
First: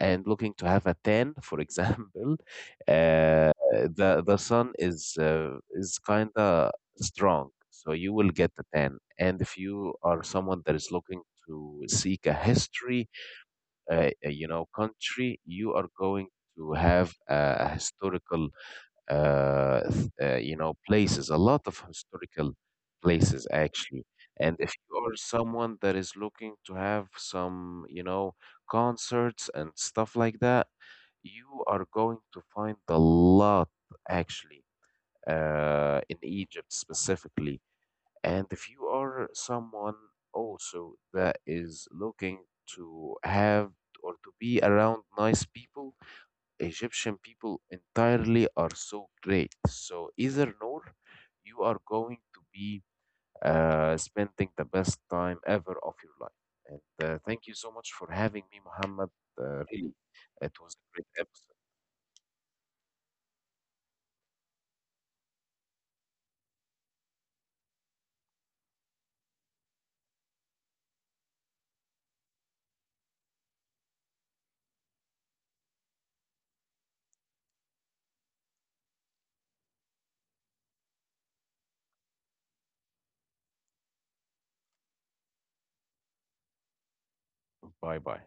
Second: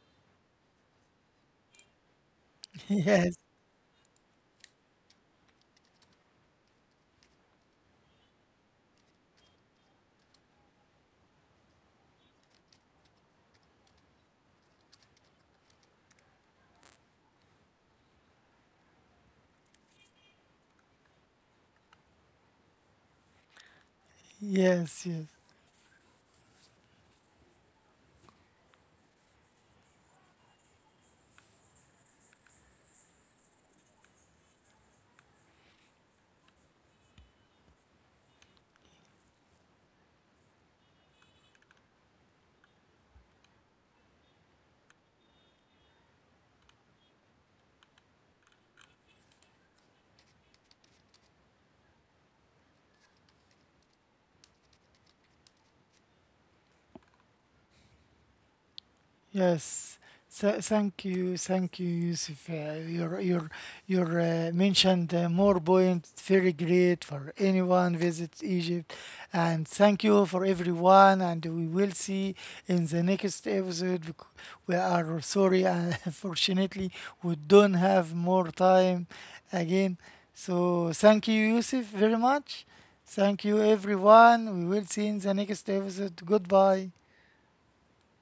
Speaker 2: and looking to have a tan, for example,
Speaker 1: yes,
Speaker 2: uh, the the sun is uh, is kind of strong, so you will get a tan. And if you are someone that is looking to seek a history, uh, uh, you know, country, you are going to have a a historical uh, th- uh, you know, places, a lot of historical places actually. And if you
Speaker 1: yes,
Speaker 2: are
Speaker 1: yes.
Speaker 2: someone that is looking to have some, you know, concerts and stuff like that, you are going to find a lot actually uh, in Egypt specifically. And if you are someone also that is looking to have or to be around nice people, Egyptian people entirely are so great. So either Noor, you are going to be uh, spending the best time ever of your life. And uh, thank you so much for having me, Muhammad. Uh, really,
Speaker 1: Yes.
Speaker 2: it
Speaker 1: So,
Speaker 2: was a
Speaker 1: thank
Speaker 2: great
Speaker 1: you,
Speaker 2: episode.
Speaker 1: thank you, Yusuf. Uh, your your your uh, mentioned uh, more points very great for anyone visits Egypt, and thank you for everyone. And we will see in the next episode. bec- We are sorry, uh, unfortunately, we don't have more time again. So thank you, Yusuf, very much. Thank you, everyone. We will see in the next episode. Goodbye.
Speaker 2: Bye bye.